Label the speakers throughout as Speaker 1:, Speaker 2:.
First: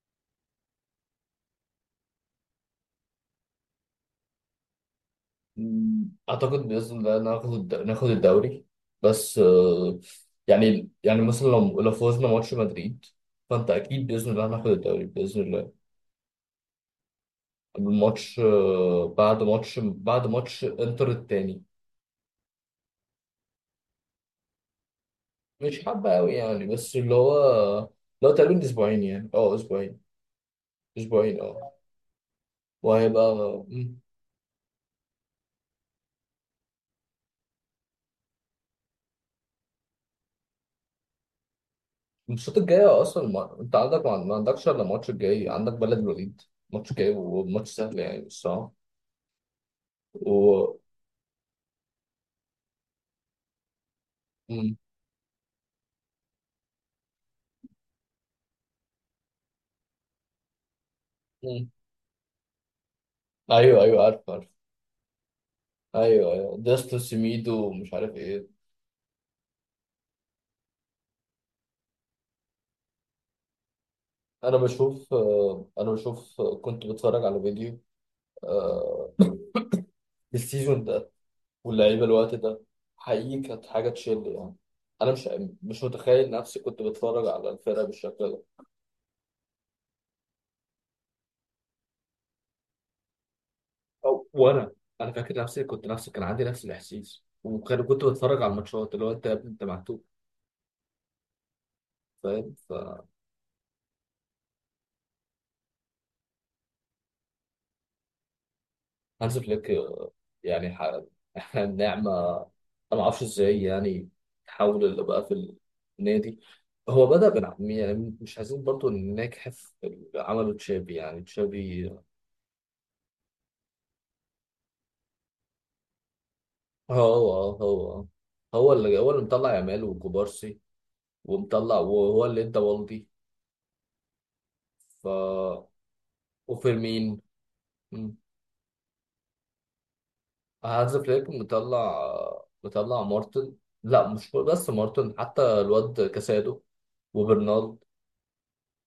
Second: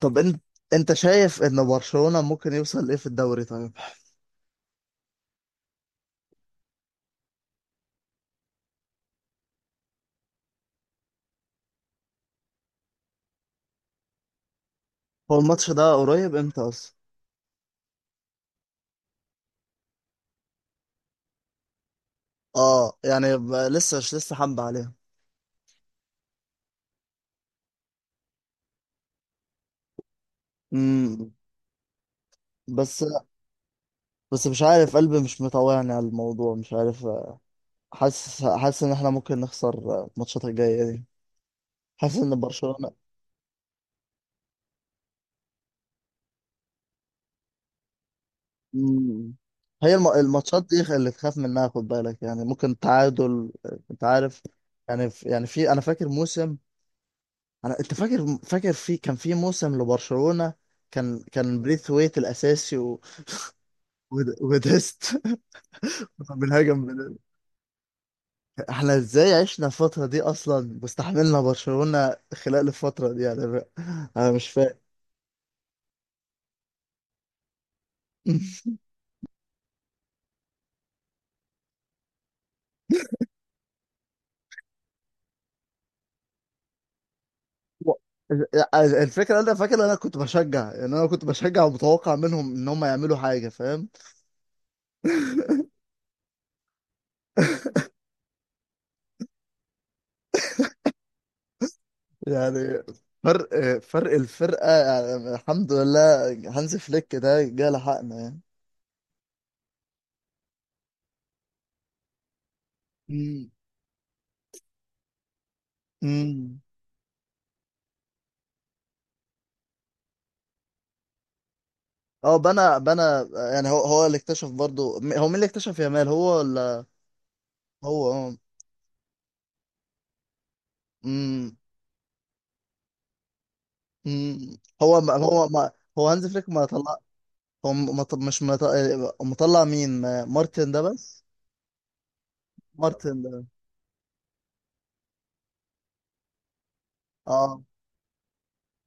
Speaker 1: طب انت شايف ان برشلونة ممكن يوصل ايه في الدوري؟ طيب،
Speaker 2: مم. اعتقد باذن الله ناخد الدوري. بس يعني مثلا لو فوزنا ماتش مدريد، فانت اكيد باذن الله هناخد الدوري
Speaker 1: هو
Speaker 2: باذن
Speaker 1: الماتش
Speaker 2: الله.
Speaker 1: ده قريب امتى اصلا؟
Speaker 2: الماتش بعد ماتش انتر التاني.
Speaker 1: اه يعني لسه مش لسه حمد عليها.
Speaker 2: مش حابه قوي يعني، بس اللي هو لو تقريبا اسبوعين، يعني اسبوعين
Speaker 1: امم
Speaker 2: اسبوعين
Speaker 1: بس
Speaker 2: وهيبقى. مم.
Speaker 1: بس مش عارف، قلبي مش مطوعني على الموضوع، مش عارف. حاسس ان احنا ممكن نخسر الماتشات الجاية دي. حاسس ان
Speaker 2: الماتشات
Speaker 1: برشلونة.
Speaker 2: الجايه اصلا ما... انت عندك ما عندكش الا الماتش الجاي، عندك بلد الوليد. ماتش جاي وماتش سهل يعني الصراحه.
Speaker 1: مم. هي الماتشات
Speaker 2: و...
Speaker 1: دي اللي تخاف منها، خد بالك يعني ممكن تعادل. انت عارف، يعني في انا فاكر موسم. انت فاكر في كان في موسم لبرشلونة، كان
Speaker 2: مم.
Speaker 1: بريث ويت الاساسي
Speaker 2: ايوه، ايوه، عارف عارف.
Speaker 1: وديست.
Speaker 2: ايوه، ايوه،
Speaker 1: بنهاجم
Speaker 2: ديستو
Speaker 1: بن-
Speaker 2: سيميدو ومش عارف ايه.
Speaker 1: احنا ازاي عشنا الفترة دي اصلا واستحملنا برشلونة خلال الفترة دي يعني؟ انا مش فاهم.
Speaker 2: انا بشوف كنت بتفرج على فيديو. آه، السيزون ده واللعيبه الوقت ده، حقيقي كانت حاجه تشل يعني. انا مش متخيل نفسي كنت بتفرج على الفرقه
Speaker 1: و-
Speaker 2: بالشكل ده.
Speaker 1: الفكرة، انا فاكر انا كنت بشجع، يعني انا كنت بشجع ومتوقع منهم ان هم يعملوا حاجة، فاهم.
Speaker 2: أو وانا، انا فاكر نفسي كان عندي نفس الاحساس، كنت بتفرج على الماتشات، اللي هو انت يا ابني انت معتوه، فاهم.
Speaker 1: يعني فرق فرق الفرقة، يعني الحمد لله هانز فليك ده جه لحقنا يعني.
Speaker 2: هانز فليك يعني احنا النعمة. انا ما اعرفش
Speaker 1: مم.
Speaker 2: ازاي يعني تحول اللي بقى في النادي.
Speaker 1: مم.
Speaker 2: هو بدأ يعني مش عايزين برضو نجحف في اللي عمله تشابي، يعني تشابي.
Speaker 1: اه بنى. يعني هو اللي اكتشف برضه، هو مين اللي اكتشف يامال، هو ولا؟
Speaker 2: هو هو
Speaker 1: هو، اه.
Speaker 2: هو اللي مطلع يامال وكوبارسي،
Speaker 1: امم.
Speaker 2: ومطلع، وهو اللي ادى والدي.
Speaker 1: امم. هو ما هو
Speaker 2: ف
Speaker 1: ما هو هانز فليك ما طلع.
Speaker 2: وفيرمين.
Speaker 1: هو م- ما ط-
Speaker 2: مم.
Speaker 1: مش ما ط- مطلع مين مارتن ده
Speaker 2: هانز
Speaker 1: بس.
Speaker 2: فليك مطلع
Speaker 1: مارتن ده،
Speaker 2: مارتن. لا، مش بس مارتن، حتى الواد كاسادو
Speaker 1: اه.
Speaker 2: وبرنارد.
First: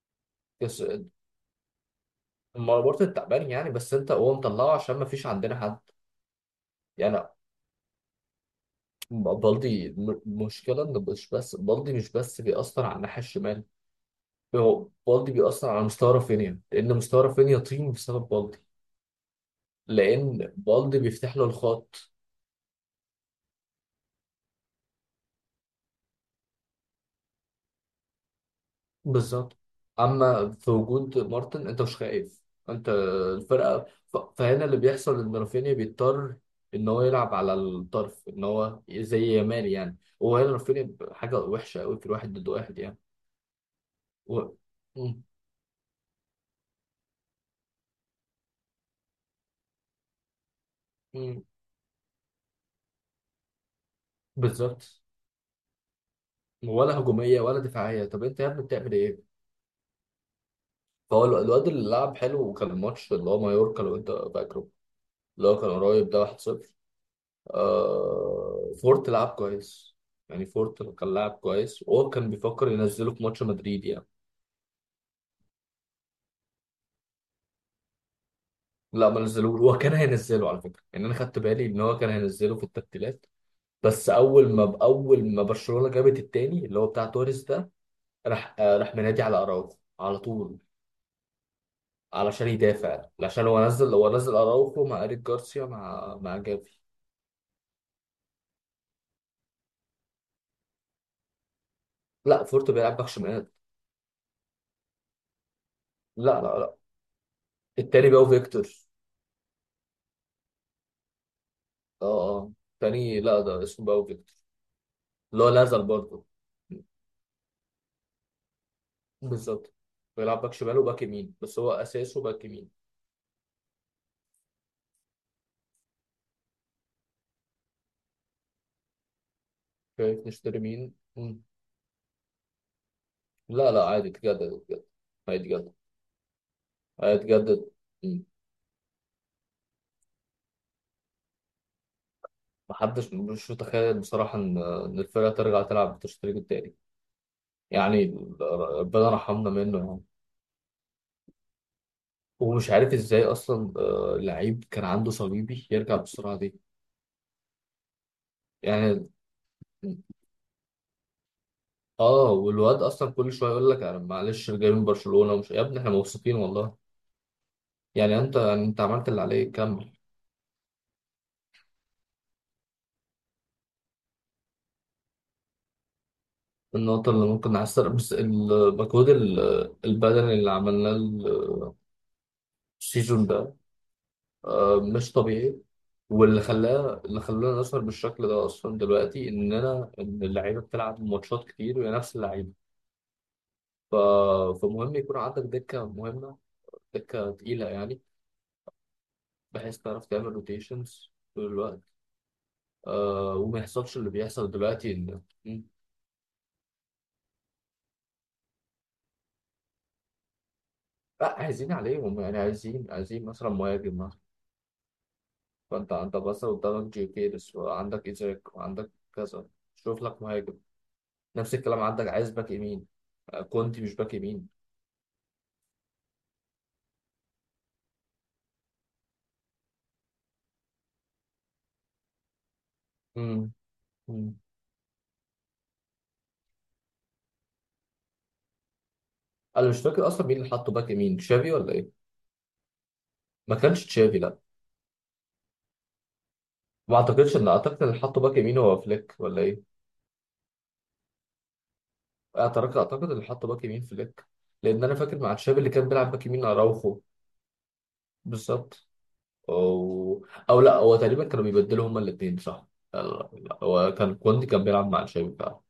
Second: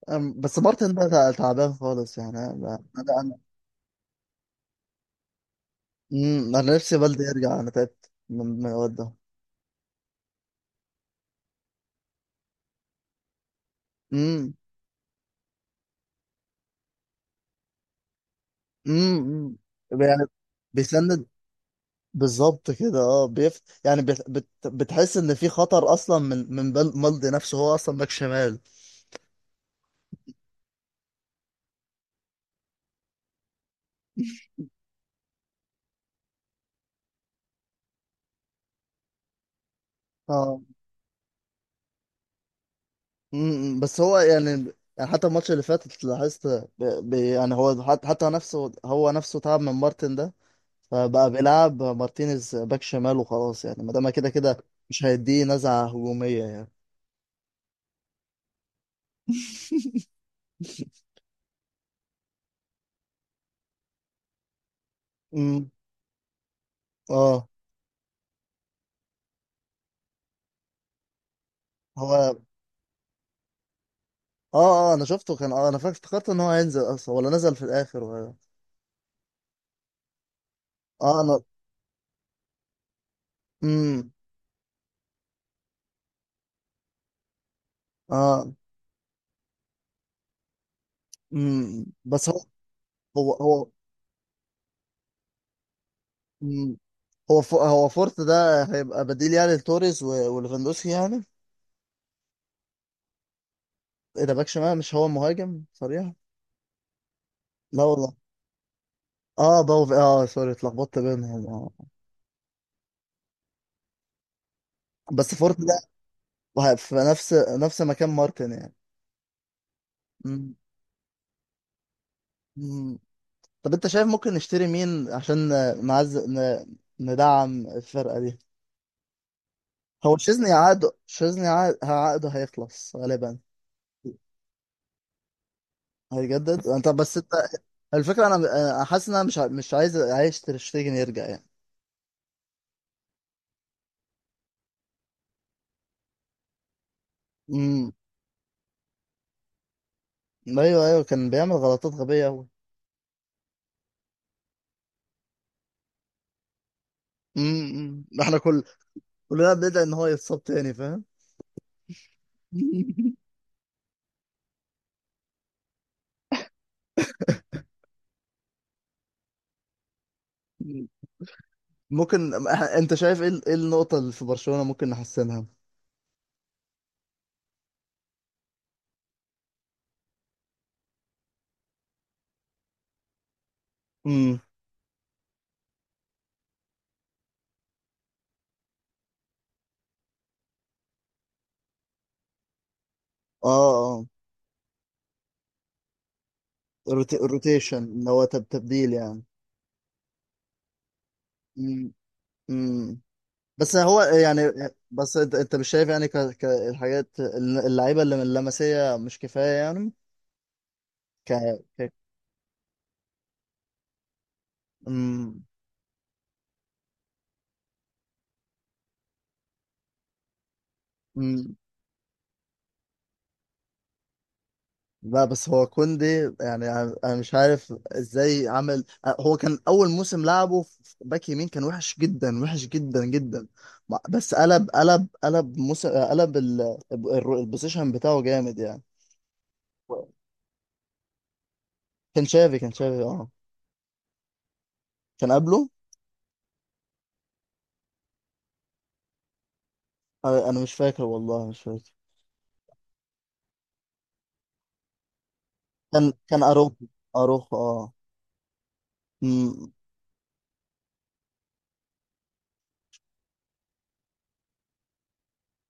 Speaker 1: أم، بس
Speaker 2: كاس
Speaker 1: مارتن ده تعبان خالص يعني.
Speaker 2: ما
Speaker 1: انا
Speaker 2: برضه
Speaker 1: انا انا
Speaker 2: التعبان يعني، بس انت هو مطلعه عشان ما فيش عندنا حد.
Speaker 1: أمم، أنا نفسي
Speaker 2: يعني
Speaker 1: بلدي يرجع، انا تعبت من الواد ده.
Speaker 2: بالدي مشكلة ان مش بس بالدي، مش بس بيأثر على الناحية الشمال.
Speaker 1: امم.
Speaker 2: هو بالدي بيأثر على مستوى رافينيا، لأن مستوى رافينيا طين بسبب بالدي،
Speaker 1: امم. أمم. يعني
Speaker 2: لأن بالدي
Speaker 1: بيسند،
Speaker 2: بيفتح له الخط.
Speaker 1: بالظبط كده. اه بيف... يعني بت... بت... بتحس ان في خطر اصلا من مالدي نفسه، هو اصلا باك شمال.
Speaker 2: بالظبط. أما في وجود مارتن أنت مش خايف. أنت الفرقة فهنا اللي بيحصل، إن رافينيا بيضطر إن هو يلعب على الطرف، إن هو زي يامال يعني، وهنا
Speaker 1: اه.
Speaker 2: رافينيا حاجة وحشة أوي في الواحد ضد واحد يعني.
Speaker 1: بس هو
Speaker 2: و...
Speaker 1: يعني. يعني
Speaker 2: مم.
Speaker 1: حتى الماتش اللي فات لاحظت يعني هو حتى نفسه تعب من مارتن ده، فبقى
Speaker 2: مم.
Speaker 1: بيلعب مارتينيز باك شمال وخلاص يعني، ما دام كده كده
Speaker 2: بالظبط.
Speaker 1: مش هيديه نزعة هجومية يعني.
Speaker 2: ولا هجوميه ولا دفاعيه. طب انت يا ابني بتعمل ايه؟ فهو الواد اللي لعب حلو، وكان الماتش اللي هو مايوركا لو انت فاكره، اللي هو
Speaker 1: امم.
Speaker 2: كان قريب ده 1-0.
Speaker 1: اه
Speaker 2: فورت لعب كويس يعني، فورت كان لاعب كويس، وهو
Speaker 1: هو
Speaker 2: كان
Speaker 1: اه.
Speaker 2: بيفكر ينزله في ماتش مدريد يعني.
Speaker 1: اه انا شفته كان، اه انا فاكر افتكرت ان هو هينزل اصلا، ولا نزل في الاخر ولا؟
Speaker 2: لا، ما نزلوه. هو كان هينزله على فكره يعني، انا
Speaker 1: اه، انا
Speaker 2: خدت بالي ان هو كان هينزله في التبديلات، بس
Speaker 1: امم
Speaker 2: اول ما برشلونه جابت التاني اللي هو بتاع توريس ده،
Speaker 1: اه.
Speaker 2: راح منادي على اراوخو على طول،
Speaker 1: بس هو
Speaker 2: علشان يدافع،
Speaker 1: هو
Speaker 2: عشان هو
Speaker 1: هو
Speaker 2: نزل هو نزل اراوخو مع ايريك جارسيا، مع
Speaker 1: مم.
Speaker 2: جافي.
Speaker 1: هو هو فورت ده هيبقى بديل يعني لتوريز وليفاندوسكي يعني؟
Speaker 2: لا، فورت بيلعب باك شمال.
Speaker 1: ايه ده باك شمال؟ مش هو مهاجم صريح؟
Speaker 2: لا، لا، لا.
Speaker 1: لا
Speaker 2: التاني
Speaker 1: والله.
Speaker 2: باو فيكتور.
Speaker 1: اه باو، اه سوري اتلخبطت بينهم اه.
Speaker 2: اه، اه. التاني لا، ده اسمه باو فيكتور.
Speaker 1: بس
Speaker 2: اللي هو
Speaker 1: فورت ده،
Speaker 2: نزل برضه.
Speaker 1: في نفس مكان مارتن يعني.
Speaker 2: بالظبط، بيلعب باك
Speaker 1: مم.
Speaker 2: شمال وباك يمين، بس هو اساسه باك يمين.
Speaker 1: مم. طب انت شايف ممكن نشتري مين عشان ندعم الفرقة دي؟ هو
Speaker 2: شايف
Speaker 1: شيزني
Speaker 2: نشتري
Speaker 1: عقده،
Speaker 2: مين. مم.
Speaker 1: شيزني عقده هيخلص غالبا.
Speaker 2: لا، لا، عادي اتجدد، اتجدد. هيتجدد.
Speaker 1: هيجدد، انت بس انت،
Speaker 2: هيتجدد. مم.
Speaker 1: الفكره انا، انا حاسس ان انا مش عايز عايش تر شتيجن يرجع يعني.
Speaker 2: محدش مش متخيل بصراحة إن الفرقة ترجع تلعب بالتشتريك التاني
Speaker 1: امم.
Speaker 2: يعني. ربنا رحمنا منه.
Speaker 1: ايوه ايوه كان بيعمل غلطات غبيه قوي.
Speaker 2: ومش عارف ازاي اصلا، لعيب كان عنده صليبي يرجع بالسرعه دي
Speaker 1: امم، احنا كل
Speaker 2: يعني.
Speaker 1: كلنا بندعي ان هو يتصاب تاني، فاهم.
Speaker 2: اه والواد اصلا كل شويه يقول لك انا معلش جاي من برشلونه ومش، يا ابني احنا مبسوطين والله. يعني انت عملت اللي عليك كمل.
Speaker 1: ممكن، انت شايف ايه ايه النقطه اللي في برشلونه ممكن نحسنها؟
Speaker 2: النقطه اللي ممكن نحسن بس المجهود البدني اللي عملناه السيزون ده
Speaker 1: امم.
Speaker 2: مش طبيعي. واللي خلاه اللي خلانا نظهر بالشكل ده اصلا دلوقتي، ان اللعيبه بتلعب ماتشات كتير وهي نفس اللعيبه.
Speaker 1: اه.
Speaker 2: ف...
Speaker 1: اه.
Speaker 2: فمهم يكون عندك دكه مهمه، دكة تقيلة
Speaker 1: الروتيشن،
Speaker 2: يعني،
Speaker 1: اللي هو تبديل يعني.
Speaker 2: بحيث تعرف تعمل روتيشنز طول الوقت.
Speaker 1: امم. امم.
Speaker 2: وما
Speaker 1: بس
Speaker 2: يحصلش
Speaker 1: هو
Speaker 2: اللي
Speaker 1: يعني،
Speaker 2: بيحصل دلوقتي
Speaker 1: بس
Speaker 2: إن.
Speaker 1: انت انت
Speaker 2: مم.
Speaker 1: مش شايف يعني الحاجات اللعيبه اللي من اللمسيه مش كفايه يعني؟ ك...
Speaker 2: لا، عايزين
Speaker 1: ك...
Speaker 2: عليهم يعني، عايزين مثلا مهاجم مثلا.
Speaker 1: أم.
Speaker 2: فأنت بس قدامك جي كيرس، وعندك إيزاك، وعندك كذا. شوف لك مهاجم. نفس
Speaker 1: أم.
Speaker 2: الكلام، عندك عايز باك يمين. كونتي مش باك يمين.
Speaker 1: لا بس هو كوندي، يعني انا أنا مش عارف ازاي عمل. هو كان اول موسم لعبه في باك يمين، كان وحش جدا، وحش جدا جدا.
Speaker 2: مم.
Speaker 1: بس
Speaker 2: مم.
Speaker 1: قلب موسم، قلب ال، البوزيشن بتاعه جامد يعني.
Speaker 2: أنا مش فاكر أصلا مين اللي حطه باك يمين، تشافي ولا إيه؟
Speaker 1: كان شافي اه،
Speaker 2: ما كانش تشافي، لا.
Speaker 1: كان قبله.
Speaker 2: ما أعتقدش إن أعتقد اللي حطه باك يمين هو فليك ولا إيه؟
Speaker 1: أنا مش فاكر والله، مش فاكر.
Speaker 2: اعترضت. اعتقد اللي حط باك يمين فليك، لان انا فاكر مع تشافي اللي كان بيلعب
Speaker 1: كان
Speaker 2: باك
Speaker 1: كان
Speaker 2: يمين
Speaker 1: اروخو،
Speaker 2: اراوخو.
Speaker 1: اروخو اه.
Speaker 2: بالظبط.
Speaker 1: أمم.
Speaker 2: او او لا، هو تقريبا كانوا بيبدلوا هما الاثنين، صح. لا، لا، هو كان كوندي كان بيلعب مع تشافي فعلا.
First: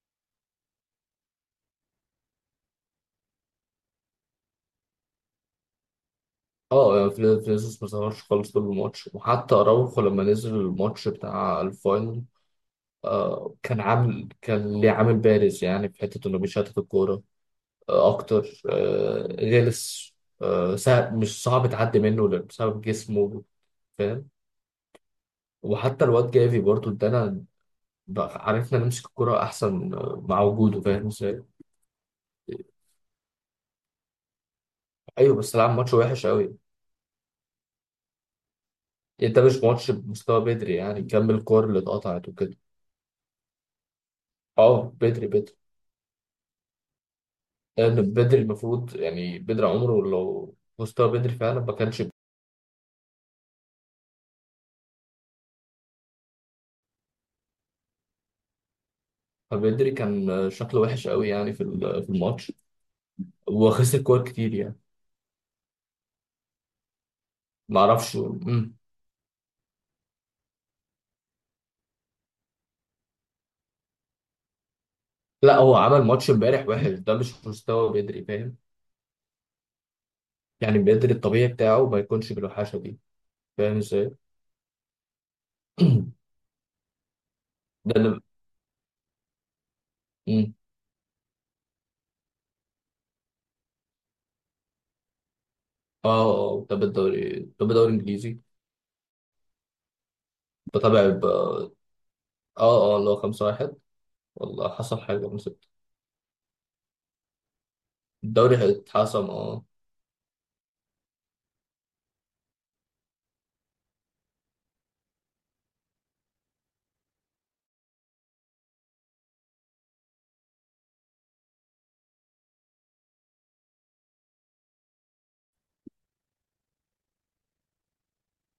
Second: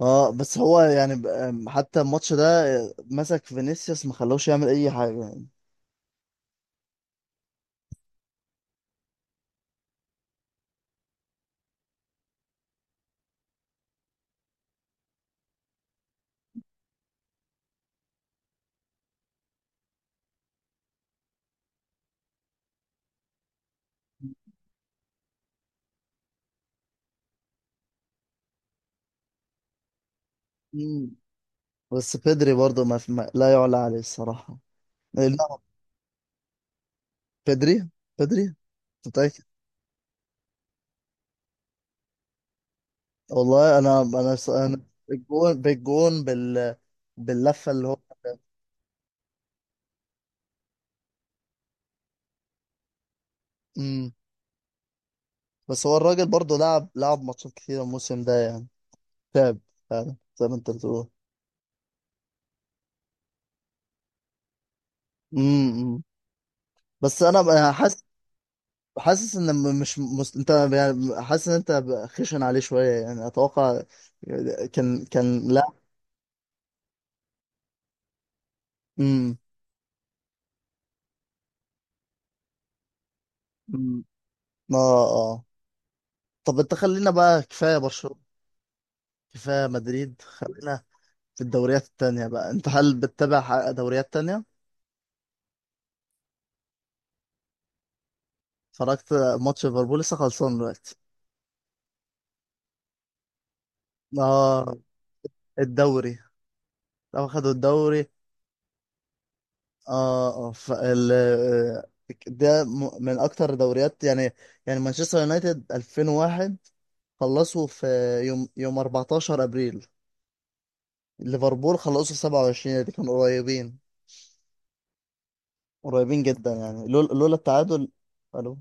Speaker 1: اه بس هو يعني ب- أم، حتى الماتش ده مسك فينيسيوس ما خلوش يعمل اي حاجه يعني.
Speaker 2: اه يعني فينيسيوس ما ظهرش خالص طول الماتش، وحتى اراوخو لما نزل الماتش بتاع الفاينل، كان ليه عامل بارز يعني في حته انه بيشتت الكوره، اكتر، غلس، سهل مش صعب تعدي منه بسبب جسمه، فاهم. وحتى الواد جافي برضه ادانا. عرفنا نمسك الكرة احسن مع وجوده. فاهم
Speaker 1: مم.
Speaker 2: ازاي؟
Speaker 1: بس بدري برضه، ما في ما لا يعلى عليه الصراحة. إيه،
Speaker 2: ايوه، بس
Speaker 1: لا.
Speaker 2: لعب ماتش وحش قوي.
Speaker 1: بدري، بدري
Speaker 2: انت
Speaker 1: متأكد.
Speaker 2: مش ماتش بمستوى بدري يعني، كمل الكور اللي اتقطعت وكده.
Speaker 1: والله أنا، أنا
Speaker 2: اه بدري، بدري،
Speaker 1: بالجون بال، باللفة اللي هو.
Speaker 2: لان بدري المفروض، يعني بدري عمره لو مستوى بدري فعلا ما كانش.
Speaker 1: مم. بس هو الراجل برضه لعب، لعب ماتشات كتيرة الموسم ده يعني، تعب، فعلا زي
Speaker 2: فبدري
Speaker 1: ما أنت بتقول.
Speaker 2: كان شكله وحش قوي يعني، في الماتش، وخسر كور كتير يعني.
Speaker 1: امم. بس أنا بقى حاسس،
Speaker 2: معرفش. مم.
Speaker 1: حاسس ان مش انت يعني، حاسس ان انت بقى خشن عليه شويه يعني، اتوقع. كان كان،
Speaker 2: لا،
Speaker 1: لا.
Speaker 2: هو عمل ماتش امبارح وحش. ده مش مستوى بدري فاهم.
Speaker 1: امم.
Speaker 2: يعني بدري الطبيعي بتاعه ما يكونش بالوحشة دي. فاهم ازاي.
Speaker 1: ما اه. آه.
Speaker 2: ده
Speaker 1: طب انت خلينا بقى كفايه برشلونه،
Speaker 2: اللي.
Speaker 1: كفايه مدريد،
Speaker 2: مم.
Speaker 1: خلينا في الدوريات التانية بقى. انت هل بتتابع دوريات تانية؟
Speaker 2: اه، اه، بتابع الدوري الانجليزي.
Speaker 1: اتفرجت ماتش ليفربول لسه خلصان دلوقتي.
Speaker 2: بتابع اه، اه. اللي هو 5-1. والله
Speaker 1: اه
Speaker 2: حصل حاجة من ستة.
Speaker 1: الدوري لو خدوا الدوري.
Speaker 2: الدوري هيتحسم اه.
Speaker 1: اه اه آه، ده من اكتر دوريات يعني. يعني مانشستر يونايتد 2001 خلصوا في يوم 14 ابريل، ليفربول خلصوا 27، دي كانوا قريبين، قريبين جدا يعني، لولا التعادل. الو،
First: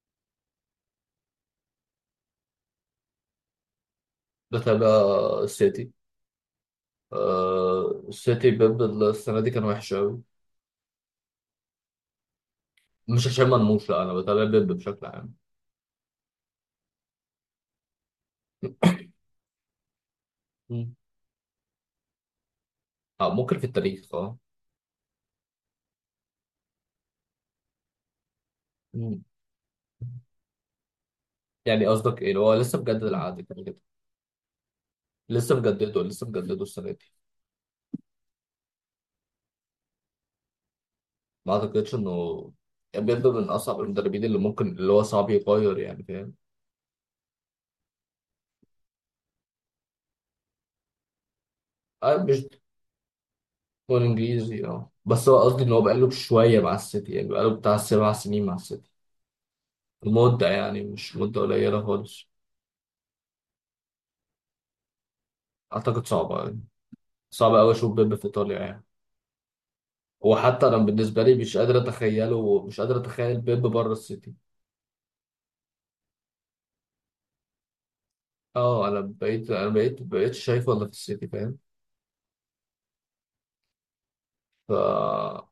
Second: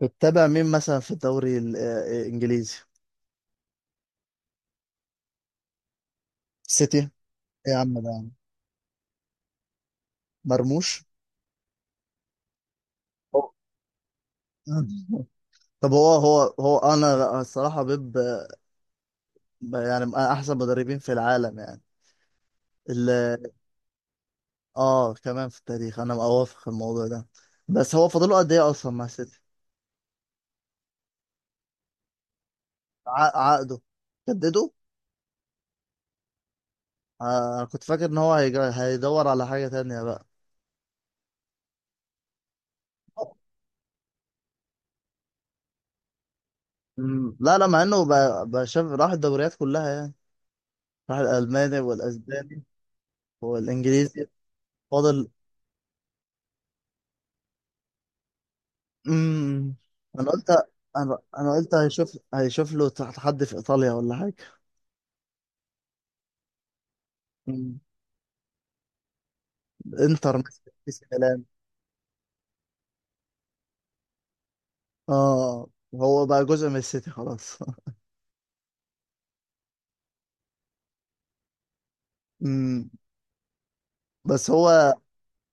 Speaker 1: بتتابع مين مثلا في الدوري الانجليزي؟
Speaker 2: بتابع السيتي.
Speaker 1: سيتي، ايه يا عم ده يا عم؟
Speaker 2: السيتي بيب السنة دي كان وحش أوي.
Speaker 1: مرموش.
Speaker 2: مش عشان
Speaker 1: أوه.
Speaker 2: مرموش، لا، أنا بتابع بيب بشكل عام.
Speaker 1: طب هو انا الصراحه بيب يعني من احسن
Speaker 2: مم.
Speaker 1: مدربين في العالم يعني.
Speaker 2: اه
Speaker 1: ال-
Speaker 2: ممكن في التاريخ اه.
Speaker 1: اه كمان في التاريخ، انا اوافق في الموضوع ده. بس هو فاضله قد ايه اصلا مع
Speaker 2: مم.
Speaker 1: سيتي؟
Speaker 2: يعني قصدك ايه؟ هو لسه مجدد العقد كده كده.
Speaker 1: عقده جدده.
Speaker 2: لسه مجدده، لسه مجدده السنه دي.
Speaker 1: آه أنا كنت فاكر ان هو هيدور على حاجه تانية بقى.
Speaker 2: ما اعتقدش انه، يعني بيبدو من اصعب المدربين، اللي هو صعب يغير يعني، فاهم.
Speaker 1: مم. لا لا مع انه بقى شاف، راح الدوريات كلها يعني، راح الالماني
Speaker 2: مش
Speaker 1: والاسباني
Speaker 2: دكتور
Speaker 1: والانجليزي.
Speaker 2: انجليزي. اه
Speaker 1: فاضل
Speaker 2: بس هو قصدي ان هو بقاله شويه مع السيتي، يعني بقاله بتاع 7 سنين مع السيتي.
Speaker 1: امم. انا
Speaker 2: مده
Speaker 1: قلت،
Speaker 2: يعني، مش
Speaker 1: انا
Speaker 2: مده
Speaker 1: انا قلت
Speaker 2: قليله
Speaker 1: هيشوف،
Speaker 2: خالص.
Speaker 1: هيشوف له تحت حد في ايطاليا ولا حاجه.
Speaker 2: اعتقد صعبه يعني، صعب قوي
Speaker 1: مم.
Speaker 2: اشوف بيب في ايطاليا يعني.
Speaker 1: انتر
Speaker 2: وحتى
Speaker 1: مثلا
Speaker 2: انا
Speaker 1: في
Speaker 2: بالنسبه لي
Speaker 1: ميلان.
Speaker 2: مش قادر اتخيل بيب بره السيتي.
Speaker 1: اه هو بقى جزء من السيتي خلاص.
Speaker 2: اه، انا بقيتش شايفه الا في السيتي، فاهم.
Speaker 1: امم. بس هو،
Speaker 2: ف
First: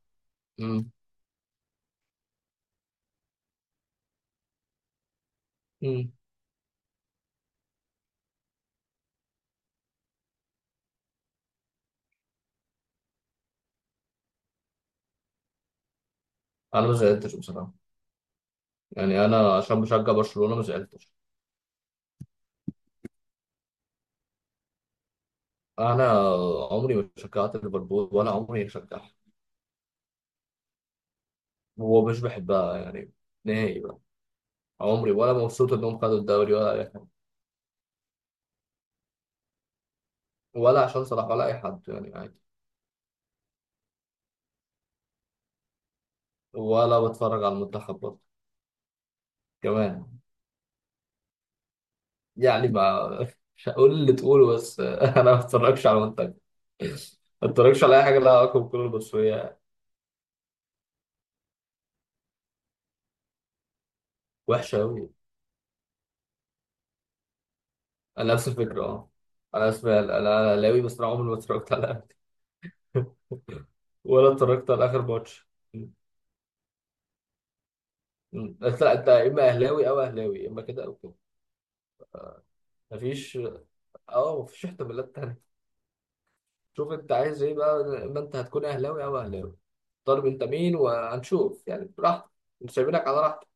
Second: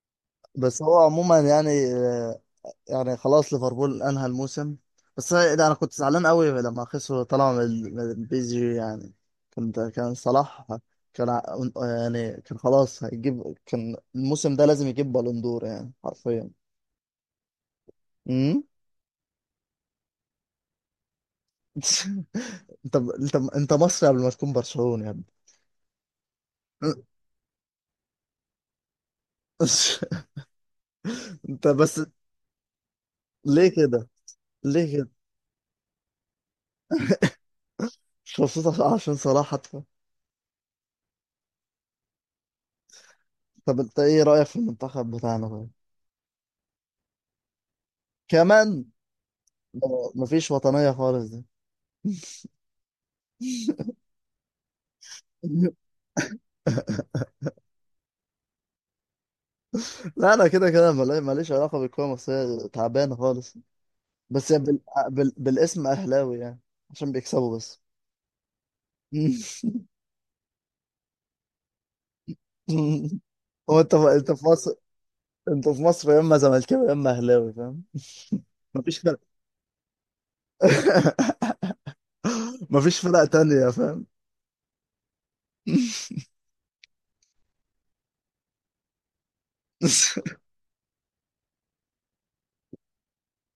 Speaker 1: بس
Speaker 2: مم.
Speaker 1: هو عموما يعني آه، يعني خلاص ليفربول انهى الموسم. بس ده انا كنت
Speaker 2: مم.
Speaker 1: زعلان قوي لما خسروا طلعوا من بي إس جي يعني. كنت كان صلاح كان يعني كان خلاص هيجيب، كان الموسم ده لازم يجيب بالون دور يعني حرفيا.
Speaker 2: انا ما زعلتش بصراحه،
Speaker 1: امم.
Speaker 2: يعني انا عشان بشجع برشلونه ما زعلتش.
Speaker 1: انت مصري قبل ما تكون برشلوني يا ابني.
Speaker 2: انا عمري ما شجعت ليفربول، ولا عمري شجعت.
Speaker 1: انت بس،
Speaker 2: هو مش بحبها يعني،
Speaker 1: ليه
Speaker 2: نهائي بقى.
Speaker 1: كده؟ ليه كده؟
Speaker 2: عمري، ولا مبسوط انهم خدوا الدوري، ولا اي حاجه،
Speaker 1: مش مبسوط عشان صلاح حتى؟
Speaker 2: ولا عشان صلاح، ولا اي حد يعني، عادي.
Speaker 1: طب انت ايه رأيك في المنتخب بتاعنا طيب؟
Speaker 2: ولا بتفرج على المنتخب برضه
Speaker 1: كمان،
Speaker 2: كمان.
Speaker 1: اه، مفيش وطنية خالص دي.
Speaker 2: يعني ما مش هقول اللي تقوله بس، انا ما بتفرجش على المنتخب، ما بتفرجش على اي حاجه لها علاقه بالكوره المصريه.
Speaker 1: لا انا كده كده ماليش علاقة بالكورة المصرية، تعبانة خالص. بس هي بال،
Speaker 2: وحشه قوي.
Speaker 1: بالاسم اهلاوي يعني، عشان بيكسبوا بس.
Speaker 2: انا نفس الفكره اه. انا اهلاوي، بس انا عمري ما اتفرجت على الأهلي.
Speaker 1: هو انت، انت
Speaker 2: ولا
Speaker 1: في
Speaker 2: اتفرجت
Speaker 1: مصر،
Speaker 2: على اخر ماتش.
Speaker 1: انت في
Speaker 2: م.
Speaker 1: مصر يا اما زملكاوي يا اما اهلاوي، فاهم.
Speaker 2: م. انت
Speaker 1: مفيش
Speaker 2: انت
Speaker 1: فرق.
Speaker 2: يا اما اهلاوي او اهلاوي، يا اما كده او كده.
Speaker 1: مفيش فرق
Speaker 2: مفيش.
Speaker 1: تانية، فاهم.
Speaker 2: اه مفيش احتمالات تانية. شوف انت عايز ايه بقى، ما انت هتكون اهلاوي او اهلاوي. طالب انت مين وهنشوف يعني، براحتك. مش سايبينك على راحتك.